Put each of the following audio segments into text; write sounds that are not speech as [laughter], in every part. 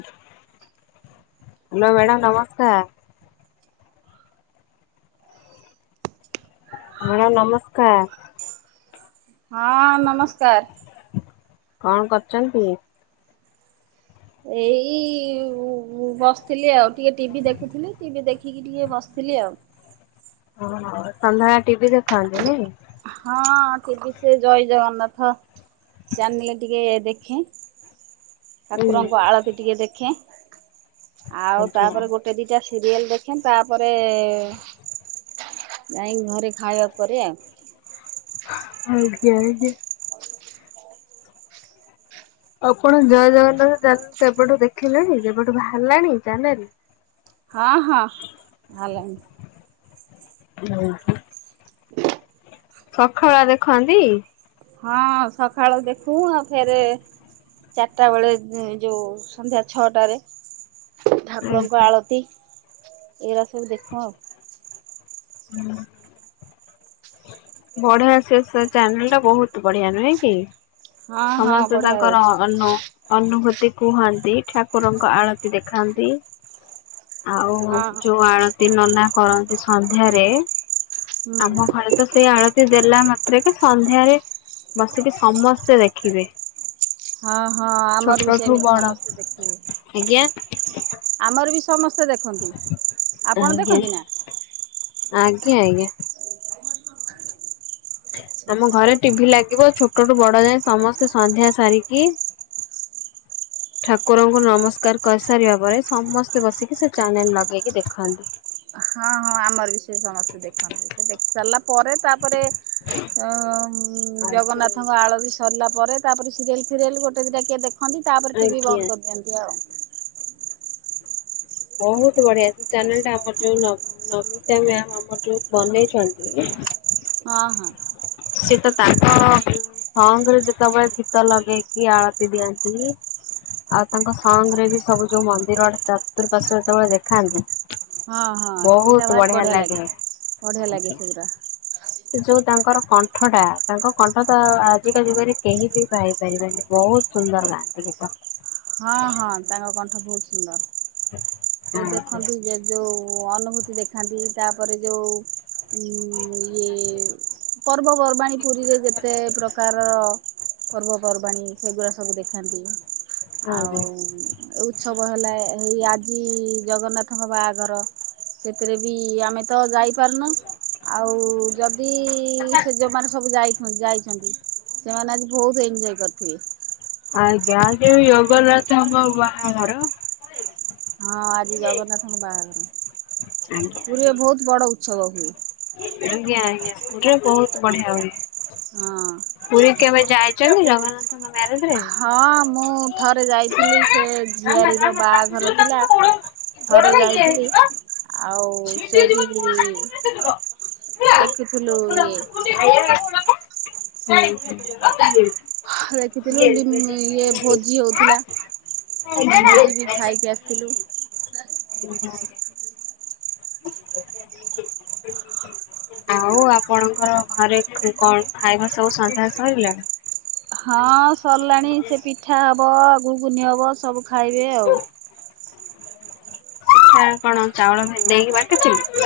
Hello madam ନମସ୍କାର। Madam ନମସ୍କାର। ହଁ ନମସ୍କାର। କଣ କରୁଛନ୍ତି? ଏଇ ବସିଥିଲି ଆଉ ଟିକେ ଟିଭି ଦେଖୁଥିଲି ଟିଭି ଦେଖିକି ଟିକେ ବସିଥିଲି ଆଉ। [inaudible] ଓ ହୋ ସନ୍ଧ୍ୟାବେଳେ ଟିଭି ଦେଖନ୍ତି ନାଇଁ। ହଁ ଟିଭି ସେ ଜୟ ଜଗନ୍ନାଥ ଚାନେଲ ଟିକେ ଦେଖେ। ଠାକୁରଙ୍କ ଆଳତି ଟିକେ ଦେଖେ। ଆଉ ଆଜ୍ଞା ତାପରେ ଗୋଟେ ଦିଟା ସିରିଏଲ ଦେଖ୍ ଦେଖ ତାପରେ ଯାଇଁକି ଘରେ ଖାଇବା ପରେ ଆଉ ଆଜ୍ଞା ଆଜ୍ଞା। ଆପଣ ଜୟ ଜଗନ୍ନାଥ ଏବେଠୁ ଦେଖିଲେଣି ଯେବେଠୁ ବାହାରିଲାଣି ଜେନ ହଁ ହଁ ଆଲାଣିି। ହଁ। ସକାଳ ଦେଖନ୍ତି। ହଁ ସକାଳୁ ଦେଖୁ ଆଉ ଫେରେ ଚାରିଟା ବେଳେ ଯୋଉ ସନ୍ଧ୍ୟା ଛଅଟାରେ। ଠାକୁରଙ୍କ ଆଜ୍ଞା ଆଳତି ଏଇରା ସବୁ ଦେଖ ଆଉ। ହୁଁ। ବଢିଆ ସେ ଷେ ଚ୍ୟାନେଲ ଟା ବହୁତ ବଢିଆ ନୁହେଁ କି? ହଁ ହଁ ସମସ୍ତେ ବଢିଆ ତାଙ୍କର ହଉଛି। ଅନ୍ନ ଅନୁଭୂତି କୁହନ୍ତି ଠାକୁରଙ୍କ ଆଳତି ଦେଖାନ୍ତି। ଆଉ ହଁ ଯୋଉ ଆଳତି ନନା କରନ୍ତି ସନ୍ଧ୍ୟାରେ ହୁଁ ଆମ ଘରେ ତ ସେଇ ଆଳତି ଦେଲା ମାତ୍ରେ କେ ସନ୍ଧ୍ୟାରେ ବସିକି ସମସ୍ତେ ଦେଖିବେ। ହଁ ହଁ ଆମର ବି ଛୋଟଠୁ ସେମିତି ବଡ ସମସ୍ତେ ଦେଖିବେ ଆଜ୍ଞା ଆମର ବି ସମସ୍ତେ ଦେଖନ୍ତି ଆପଣ ଆଜ୍ଞା ଦେଖନ୍ତି ନା? ଆଜ୍ଞା ଆଜ୍ଞା। ଆଛା ତମ ଘରେ ଟିଭି ଲାଗି ବ ଛୋଟ ରୁ ବଡ଼ ଯାଏଁ ସମସ୍ତେ ସନ୍ଧ୍ୟା ସାରିକି [unintelligible] ଠାକୁରଙ୍କୁ ନମସ୍କାର କରିସାରିବା ପରେ ସମସ୍ତେ ବସିକି ସେ ଚ୍ୟାନେଲ ଲଗେଇକି ଦେଖନ୍ତି । ହଁ ହଁ ଆମର ବି ସେ ସମସ୍ତେ ଦେଖନ୍ତି, ସେ ଦେଖି ସାରିଲା ପରେ ତାପରେ ଅ ଆଉ ଆଜ୍ଞା ଜଗନ୍ନାଥଙ୍କ ଆଳତି ସରିଲା ପରେ ତାପରେ ସିରିଏଲ ଫିରିଏଲ୍ ଗୋଟେ ଦିଟା କିଏ ଦେଖନ୍ତି, ତାପରେ ଟିଭି ଆଜ୍ଞା। ବନ୍ଦ କରିଦିଅନ୍ତି ଆଉ । ବହୁତ ବଢ଼ିଆ ସେ ଚ୍ୟାନେଲ ଟା ଆମର ଯୋଉ ନମିତା ମ୍ୟାମ ଆମର ଯୋଉ ବନେଇଛନ୍ତି । ହଁ ହଁ । ସିଏ ତ ତାଙ୍କ ସଙ୍ଗ୍ ରେ ଯେତେବେଳେ ଘୀତ ଲଗେଇକି ଆଳତି ଦିଅନ୍ତି। ଆଉ ତାଙ୍କ ସଙ୍ଗ୍ ରେ ବି ସବୁ ଯୋଉ ମନ୍ଦିରର ଚତୁର୍ପାଶ୍ୱ ଯେତେବେଳେ ଦେଖାନ୍ତି । ହଁ ହଁ ସେଇଟା ଭାରି ବଢ଼ିଆ ଲାଗେ, ବଢିଆ ଲାଗେ ସେଇଗୁରା। ସେ ଯୋଉ ତାଙ୍କର । କଣ୍ଠ ଟା ତାଙ୍କ କଣ୍ଠ ତ ଆଜିକା ଯୁଗରେ କେହି ବି ପାଇପାରିବେନି ବହୁତ ସୁନ୍ଦର ଗାଆନ୍ତି ଗୀତ । ହଁ ହଁ ତାଙ୍କ କଣ୍ଠ ବହୁତ୍ ସୁନ୍ଦର୍, ସେ ଆଜ୍ଞା ଦେଖନ୍ତି ଯେ ଯୋଉ ଅ- ଅନୁଭୂତି ଦେଖାନ୍ତି ତାପରେ ଯୋଉ ଉଁ ଇଏ ପର୍ବପର୍ବାଣିୀ ପୁରୀରେ ଯେତେ ପ୍ରକାରର ପର୍ବପର୍ବାଣିୀ ସେଗୁଡ଼ା ସବୁ ଦେଖାନ୍ତି ଆଉ ଆଜ୍ଞା। ଏଉ ଉତ୍ସବ ହେଲା ହେଇ ଆଜି ଜଗନ୍ନାଥଙ୍କ ବାହାଘର । ସେଥିରେ ବି ଆମେ ତ ଯାଇପାରୁନୁ ଆଉ ଯଦି ଯଦି ସେ ଜଉମାରେ ସବୁ ଯାଇ ଯାଇଛନ୍ତି ସେମାନେ ଆଜି ବହୁତ ଏଞ୍ଜୟ କରିଥିବେ । ଆଞା ଆ ଯୋଉ ଜଗନ୍ନାଥଙ୍କ ବାହାଘର । ହଁ ଆଜି ଜଗନ୍ନାଥଙ୍କ ବାହାଘର, ପୁରୀରେ ବହୁତ୍ ବଡ଼ ଉତ୍ସବ ହୁଏ । ଆଜ୍ଞା ଆଜ୍ଞା ପୁରୀରେ ବହୁତ ବଢ଼ିଆ ହୁଏ । ହଁ। ଯାଇଛନ୍ତି ଜଗନ୍ନାଥ ହଁ ମୁଁ ଥରେ ଯାଇଥିଲି ସେ ଝିଆରୀର ବାହାଘର ଥିଲା । ଥରେ ଯାଇଥିଲି ଆଉ ଆଉ ସେଇଠିକି ଦେଖିଥିଲୁ ଇଏ ହୁଁ ହୁଁ ଦେଖିଥିଲୁ [unintelligible] ଇଏ ଭୋଜି ହଉଥିଲା ଗ ଭୋଜି ବି ହାଁ ଖାଇକି ଆସିଥିଲୁ। । [unintelligible] [unintelligible] ହ ହଁ । ଆଉ ଆପଣଙ୍କର ଘରେ କଣ ଖାଇବା ସବୁ ସନ୍ଧ୍ୟା ସରିଲା? ହଁ ସରିଲାଣି ସେ ପିଠା ହବ ଆଉ ଘୁଗୁନି ହବ ସବୁ ଖାଇବେ ଆଉ । ହଁ କଣ ଚାଉଳ ଦେଇକରି ବାଟିବେ?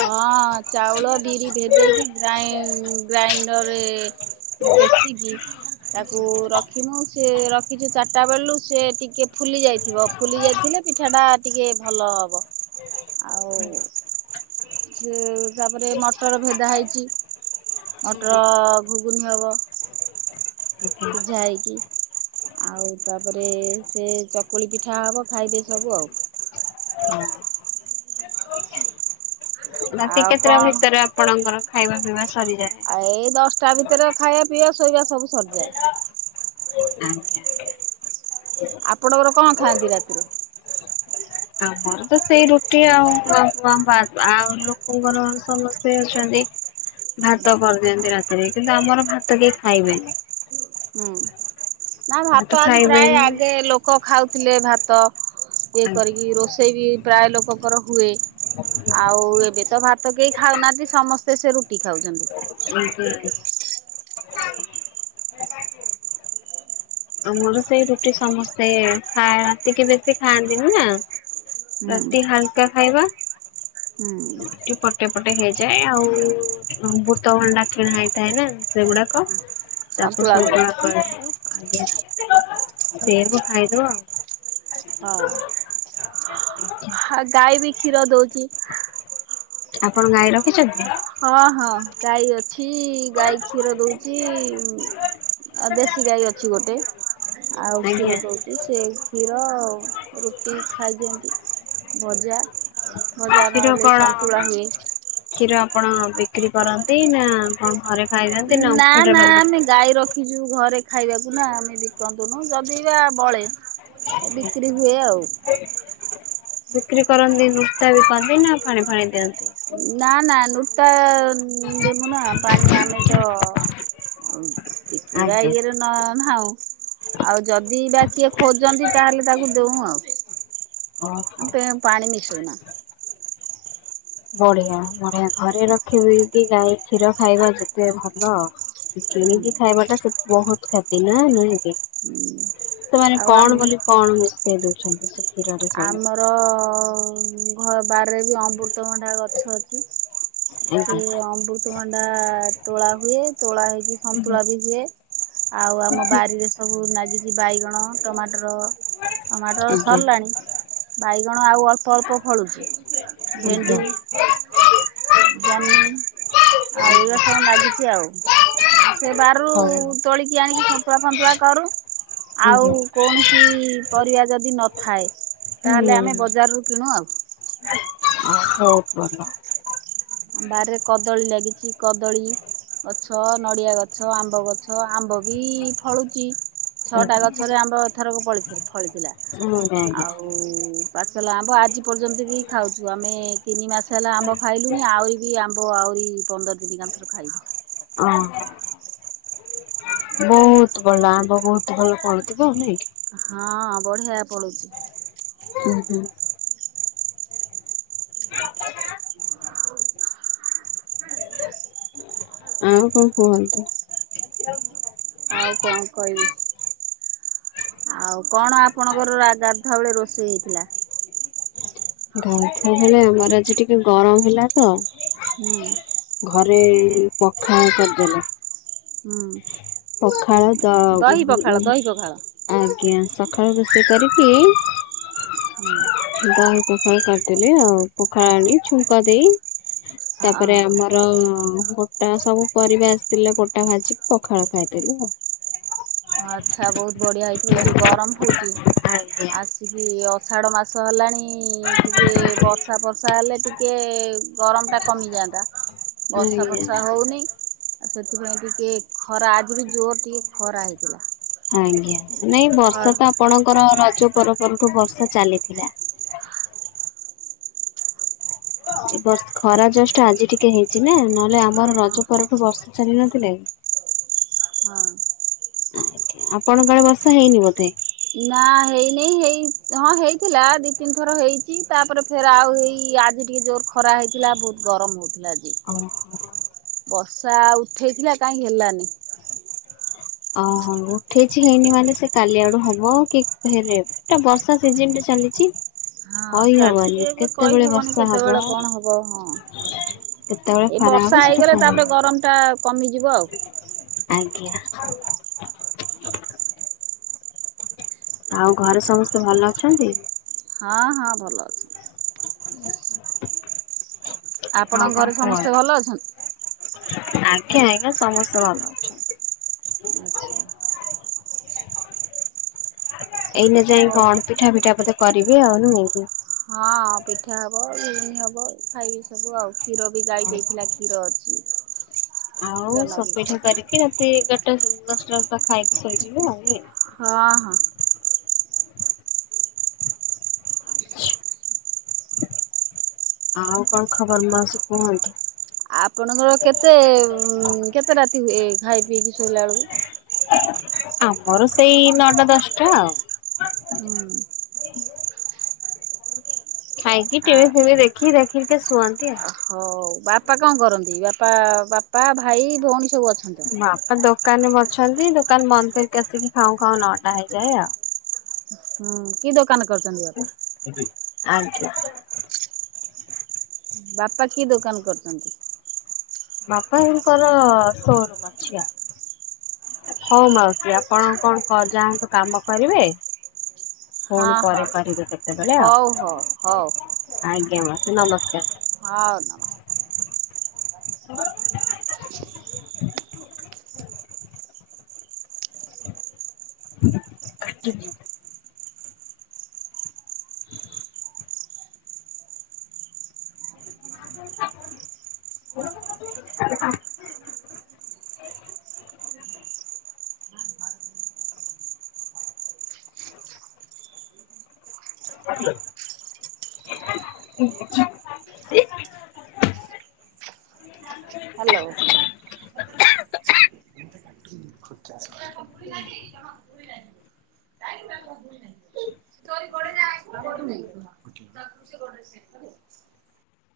ହଁ ଚାଉଳ ବିରି ଭେଦେଇକି ଗ୍ରଇଂ ଗ୍ରାଇଣ୍ଡରରେ ପେଷିକି ତାକୁ ରଖିବୁ । ସେ ରଖିଛୁ ଚାରିଟା ବେଳରୁ ସେ ଟିକିଏ ଫୁଲି ଯାଇଥିବ ଫୁଲି ଯାଇଥିଲେ ପିଠାଟା ଟିକେ ଭଲ ହେବ ଆଉ ସେ ତାପରେ ମଟର ଭାଇଦା ହେଇଛି । ମୋଟର ଘୁଗୁନି ହବ । ସିଝା ହେଇକି ଆଉ ତାପରେ ସେ ଚକୁଳି ପିଠା ହବ ଖାଇବେ ସବୁ ଆଉ । ହୁଁ । ରାତି ଆଉ କେତେଟା ଭିତରେ ଆପଣଙ୍କର ଖାଇବା ପିଇବା? ସରିଯାଏ? ଆଏ ଏଇ ଦଶଟା ଭିତରେ ଖାଇବା ପିଇବା ଶୋଇବା ସବୁ ସରିଯାଏ । ଆଜ୍ଞା। ଆପଣଙ୍କର କଣ ଖାଆନ୍ତି ରାତିରେ? ଘୋର ତ ସେଇ ରୁଟି ଆଉ ବା ଆଉ ଲୋକଙ୍କର ସମସ୍ତେ ଅଛନ୍ତି ଭାତ କରିଦିଅନ୍ତି ରାତିରେ କିନ୍ତୁ ଆମର ଭାତ କେହି ଖାଇବେନି। ହୁଁ ନା ଭାତ ଆଜି ପ୍ରାୟ ଆଗେ ଲୋକ ଖାଉଥିଲେ ଭାତ ଇଏ ଆଜ୍ଞା। କରିକି ରୋଷେଇ ବି ପ୍ରାୟ ଲୋକଙ୍କର ହୁଏ ଆଉ ଏବେ ତ ଭାତ ହାତ କେହି ଖାଉନାହାନ୍ତି ସମସ୍ତେ ସେ ରୁଟି ଖାଉଛନ୍ତି। [unintelligible] [inaudible] ଆମୋର ସେଇ ରୁଟି ସମସ୍ତେ ଖା ରାତିକ ବେଶୀ ଖାଆନ୍ତିନି ନା ହୁଁ ରାତି ହାଲକା ଖାଇବା। ହୁଁ ଟିପଟ ଟେ ଏପଟେ ହେଇଯାଏ ଆଉ ବୃତଭଣ୍ଡା କିଣା ହେଇଥାଏ ନା ସେଗୁଡାକ ତାକୁ ସନ୍ତୁଳା ହୁଏ ସଟଳକ ଆଜ୍ଞା ସେରବ ଖାଇଦବା ଆଉ। ହଁ। [inaudible] ଆ ଗାଈ ବି କ୍ଷୀର ଦଉଛି। ଆପଣ ଗାଈ ରଖିଛନ୍ତି? ହଁ ହଁ ଗାଇ ଅଛି। ଏଠ ଗାଈ କ୍ଷୀର ଦଉଛି ଆ ଦେଶୀ ଗାଈ ଅଛି ଗୋଟେ। ଆଉ ଆଜ୍ଞା କ୍ଷୀର ଦଉଛି ସେ କ୍ଷୀର ଉ ରୁଟି ଖାଇଦିଅନ୍ତି ଭଜା ଭଜା କ୍ଷୀର ନହେଲେ କଣ ସନ୍ତୁଳା ହୁଏ। କ୍ଷୀର ଆପଣ ବିକ୍ରି କରନ୍ତି ନା ଆପଣ ଘରେ ଖାଇଯାଆନ୍ତି ନା ଓମ୍ଫେଡ ନା ବାଲା ଆମେ ଗାଈ ରଖିଛୁ ଘରେ। ଖାଇବାକୁ ନା ଆମେ ବିକନ୍ତୁନୁ ଯଦି ବା ବଳେ ବିକ୍ରି ହୁଏ ଆଉ। ବିକ୍ରି କରନ୍ତି ନୁସ୍ତା ବି ପାନ୍ତି ନା ଫାଣି ଫାଣି ଦିଅନ୍ତି। ନା ନା ନୁଟା ଦେମୁ ନା ପାଣି ଆମେ ତ ଟିକିରା ଆଜ୍ଞା ଇଏରେ ନ ନାଉ ଆଉ ଯଦି ବା କିଏ ଖୋଜନ୍ତି ତାହେଲେ ତାକୁ ଦଉ ଆଉ। ଓହୋ। ଆମପେ ପାଣିମ ମିସୁନା। ବଢିଆ ବଢିଆ ଘରେ ରଖିବି କି ଗାଈ କ୍ଷୀର ଖାଇବା ଯେତେ ଭଲ ହୁଁ। ଟିକେଇ କି ଖାଇବାଟା ସେ ବହୁତ କ୍ଷତି ନା ନେଇକି? ହୁଁ ସେମାନେ ଆଉ ଆମ କ'ଣ ବୋଲି କ'ଣ ମିଶେଇ ଦଉଛନ୍ତି ସେ କ୍ଷୀରରେ ସବୁ ଆମରଅଅଅ ଉମ ଘ ବାରରେ ବି ଅମୃତଭଣ୍ଡା ଗଛ ଅଛି, ସେ ଆଜ୍ଞା। ଅମୃତଭଣ୍ଡା ତୋଳା ହୁଏ, ତୋଳା ହେଇକି ସନ୍ତୁଳା ବି ହୁଏ । ଆଉ ଆମ ବାରିରେ ସବୁ ନାଗି ବାଇଗଣ, ଟମାଟର, ଟମାଟର ଆଜ୍ଞା। ସରିଲାଣି । ବାଇଗଣ ଆଉ ଅଳ୍ପ ଅଳ୍ପ ଫଳୁଛି । ଆଜ୍ଞା। ଭେଣ୍ଡି, ଆଜ୍ଞା। ଜହ୍ନି ଆଉ ଏଇଗା ସବୁ ଲାଗିଛି ଆଉ । ସେ ବାରରୁ ହଉ ଆଜ୍ଞା ତୋଳିକି ଆଣିକି ସନ୍ତୁଆ ଫନ୍ତୁଳା କରୁ, ହୁଁ ଆଉ କୌଣସି ପରିବା ଯଦି ନଥାଏ, ତାହେଲେ ଆମେ ବଜାରରୁ କିଣୁ ଆଉ । ହଉ, ଭଲ । ବାରିରେ କଦଳୀ ଲାଗିଛି, କଦଳୀ ଗଛ, ନଡିଆ ଗଛ ଆମ୍ବ ଗଛ । ତ ଆମ୍ବ ବି ଫଳୁଛି, ଆଜ୍ଞା ଛଅଟା ଗଛରେ ଆଜ୍ଞା। ଆମ୍ବ ଏଥରକୁ ଫଳିଥି ଫଳିଥିଲା । ଆଉ ପାଚଲା ଆମ୍ବ ଆଜି ପର୍ଯ୍ୟନ୍ତ ବି ଖାଉଛୁ । ଆମେ ତିନି ମାସ ହେଲା ଆମ୍ବ ଖାଇଲୁ । ଇଏ ଆମ୍ବ ଆହୁରି ପନ୍ଦର ଦିନିକା ଥର ଖାଇବୁ । ହଁ, ବହୁତ ଭଲ ଆମ୍ବ, ବହୁତ ଭଲ ଫଳୁଥିବ ନାଇକି? ହାଁ, ବଢ଼ିଆ ଫଳୁଛି । ହୁଁ ହୁଁ ଆ ଆଉ କ'ଣ କୁହନ୍ତୁ? ଆଉ କ'ଣ କହିବି। ଆଉ କଣ ଆପଣଙ୍କର ଆଠଟା ବେଳେ ରୋଷେଇ ହେଇଥିଲା? ଗାଧୁଆ ବେଳେ ଆମର ଆଜି ଟିକେ ଗରମ ହେଲା ତ ହୁଁ ଘରେ ପଖାଳ କରିଦେଲେ। ହୁଁ ପଖାଳ ତ ଉଁ ଦହି ଉଁ ପଖାଳ ଉଁ ଦହି ପଖାଳ। ଆଜ୍ଞା। ସଖାଳୁ ରୋଷେଇ କରିକି [unintelligible] ଦହି ପଖାଳ କରିଦେଲି ଆଉ ପୋଖାଳ ଆଣି ଛୁଙ୍କ ଦେଇ। ହଁ ତା'ପରେ ହଁ ଆମର ଅଅ ବୋଟା ସବୁ ପରିବା ଆସିଥିଲା ବୋଟା ଭାଜିି ପଖାଳ ଖାଇଦେଲୁ ଆଉ । ଆଚ୍ଛା, ବହୁତ ବଢ଼ିଆ ହେଇଥିବ, ଏଇ ଯୋଉ ଗରମ ହଉଛି ଆଜ୍ଞା। ଆସିକି ଇ ଆଷାଢ ମାସ ହେଲାଣି ଇ ଟିକେ ବର୍ଷା ଫର୍ଷା ହେଲେ ଟିକେ ଗରମ ଟା କମିଯାଆନ୍ତା। ବର୍ଷା ଆଜ୍ଞା। ଫର୍ଷା ହଉନି। ଆଉ ସେଥିପାଇଁ ଟିକେ ଖରା ଆଜି ବି ଜୋର ଟିକେ ଖରା ହେଇଥିଲା। ଆଜ୍ଞା, ନାଇଁ ଖ ବର୍ଷା ତ ଆପଣଙ୍କର ରଜ ପର ପରଠୁ ବର୍ଷା ଚାଲିଥିଲା। ଏ ବର୍ଷ ଖରା ଜଷ୍ଟ ଆଜି ଟିକେ ହେଇଛି ନା, ନହେଲେ ଆମର ରଜ ପରଠୁ ବର୍ଷା ଚାଲି ନଥିଲେ? ହଁ ଆଜ୍ଞା, ଆପଣଙ୍କ କାଳେ ବର୍ଷା ହେଇନି ବୋଧେ? ନା ହେଇନି, ହେଇ ହଁ ହେଇଥିଲା ଦି ତିନି ଥର ହେଇଛି ତାପରେ ଫେର ଆଉ ହେଇ ଏ ଆଜି ଟିକେ ଜୋରେ ଖରା ହେଇଥିଲା ବହୁତ ଗରମ ହଉ ଅହୋ ବର୍ଷା ଉଠେଇଥିଲା କାହିଁ ହେଲାନି। ଓହୋ, ଉଠେଇଛି ହେଇନି ମାନେ ସେ କାଲି ଆଡୁ ହବ କି ଫେର ବର୍ଷା ସିଜନରେ ଚାଲିଛି ହଁ କହିହବନି ଚାଲିଛି ଏବେ କେତେବେଳେ କହିହବନି ବର୍ଷା ହବ କେତେବେଳେ କ'ଣ ହବ ହଁ। କେତେବେଳେ ଏ ଖରା ହବ ବର୍ଷା ସେଟା ହେଇଗଲେ କହିହବ। ତାପରେ ଗରମଟା କମିଯିବ ଆଉ । ଆଜ୍ଞା । ଆଉ ଘରେ ସମସ୍ତେ ଭଲ ଅଛନ୍ତି। ହଁ ହଁ ଭଲ ଅଛି। [inaudible] ଆଉ ଆପଣଙ୍କ କଣ ଘରେ କୁହ ସମସ୍ତେ ଭଲ ଅଛନ୍ତି [unintelligible] ଆଜ୍ଞା, ଆଜ୍ଞା, ସମସ୍ତେ ଭଲ ଅଛନ୍ତି। ଆଚ୍ଛା ଏଇ ନ ଯାଇ ହଉ। କଣ ପିଠା, ଫିଠା ବୋଧେ କରିଵେ ଆଉ ନୁହକି ହଁ ପିଠା ହବ, ଘୁଗୁନି ହବ, ଖାଇବି ସବୁ ଆଉ, କ୍ଷୀର ବି ଦେଇଥିଲା ଗାଇ ଦେଇଥିଲା କ୍ଷୀର ଅଛି। ଆଉ କ୍ଷୀର ନଗେଇ ସବୁ ପିଠା ଖାଇବେ କରିକି, ରାତି ଏଗାରଟା ଦଶଟା ବ ଖାଇକି ଶୋଇଯିବେ ଆଉ ହଁ ହଁ ଆଉ କଣ ଖବର ମାଉସୀ କୁହନ୍ତୁ? ଆପଣଙ୍କର କେତେ କେତେ ରାତି ହୁଏ? ଖାଇ ପିଇକି ଶୋଇଲା ବେଳକୁ ଆମର ସେଇ ନଅଟା ଦଶଟା ଆଉ ହଁ ଖାଇକି ଆ ଟିଭି ଫିଭି ଦେଖିକି, ଦେଖିକି ଶୁଅନ୍ତି। ଆଉ। ହଉ, ବାପା କଣ କରନ୍ତି? ବାପା, ବାପା ଭାଇ ଭଉଣୀ ସବୁ ଅଛନ୍ତି? ବାପା ଦୋ ଦୋକାନରେ ଅଛନ୍ତି, ଦୋକାନ ବନ୍ଦ କରିକି ଆସିକି ଖାଉ ଖାଉ ନଟା ହେଇଯାଏ ଆଉ ହୁଁ, କି ଦୋକାନ କରୁଛନ୍ତି ବାପା ଆଜ୍ଞା ବାପା କି ଦୋକାନ କରିଚନ୍ତି? ବାପାଙ୍କର ସୋରୁମ୍ ଅଛି ଆଉ ହଉ ମାଉସୀ, ଆପଣ କଣ ଯାଆନ୍ତୁ କାମ କରିବେ ? ହଁ ପୁଣି ପରେ ହଁ କରିବେ କେତେବେଳେ ହଉ ଆଉ, ହଉ ହଉ ହଉ ଆଜ୍ଞା ମାଉସୀ, ନମସ୍କାର । ହଉ [unintelligible] ମୁ [unintelligible] କାଟୁଚି [unintelligible] ହ [unintelligible] ହଁ [unintelligible] [unintelligible] [unintelligible] ହାଲୋ [unintelligible] [inaudible] [unintelligible]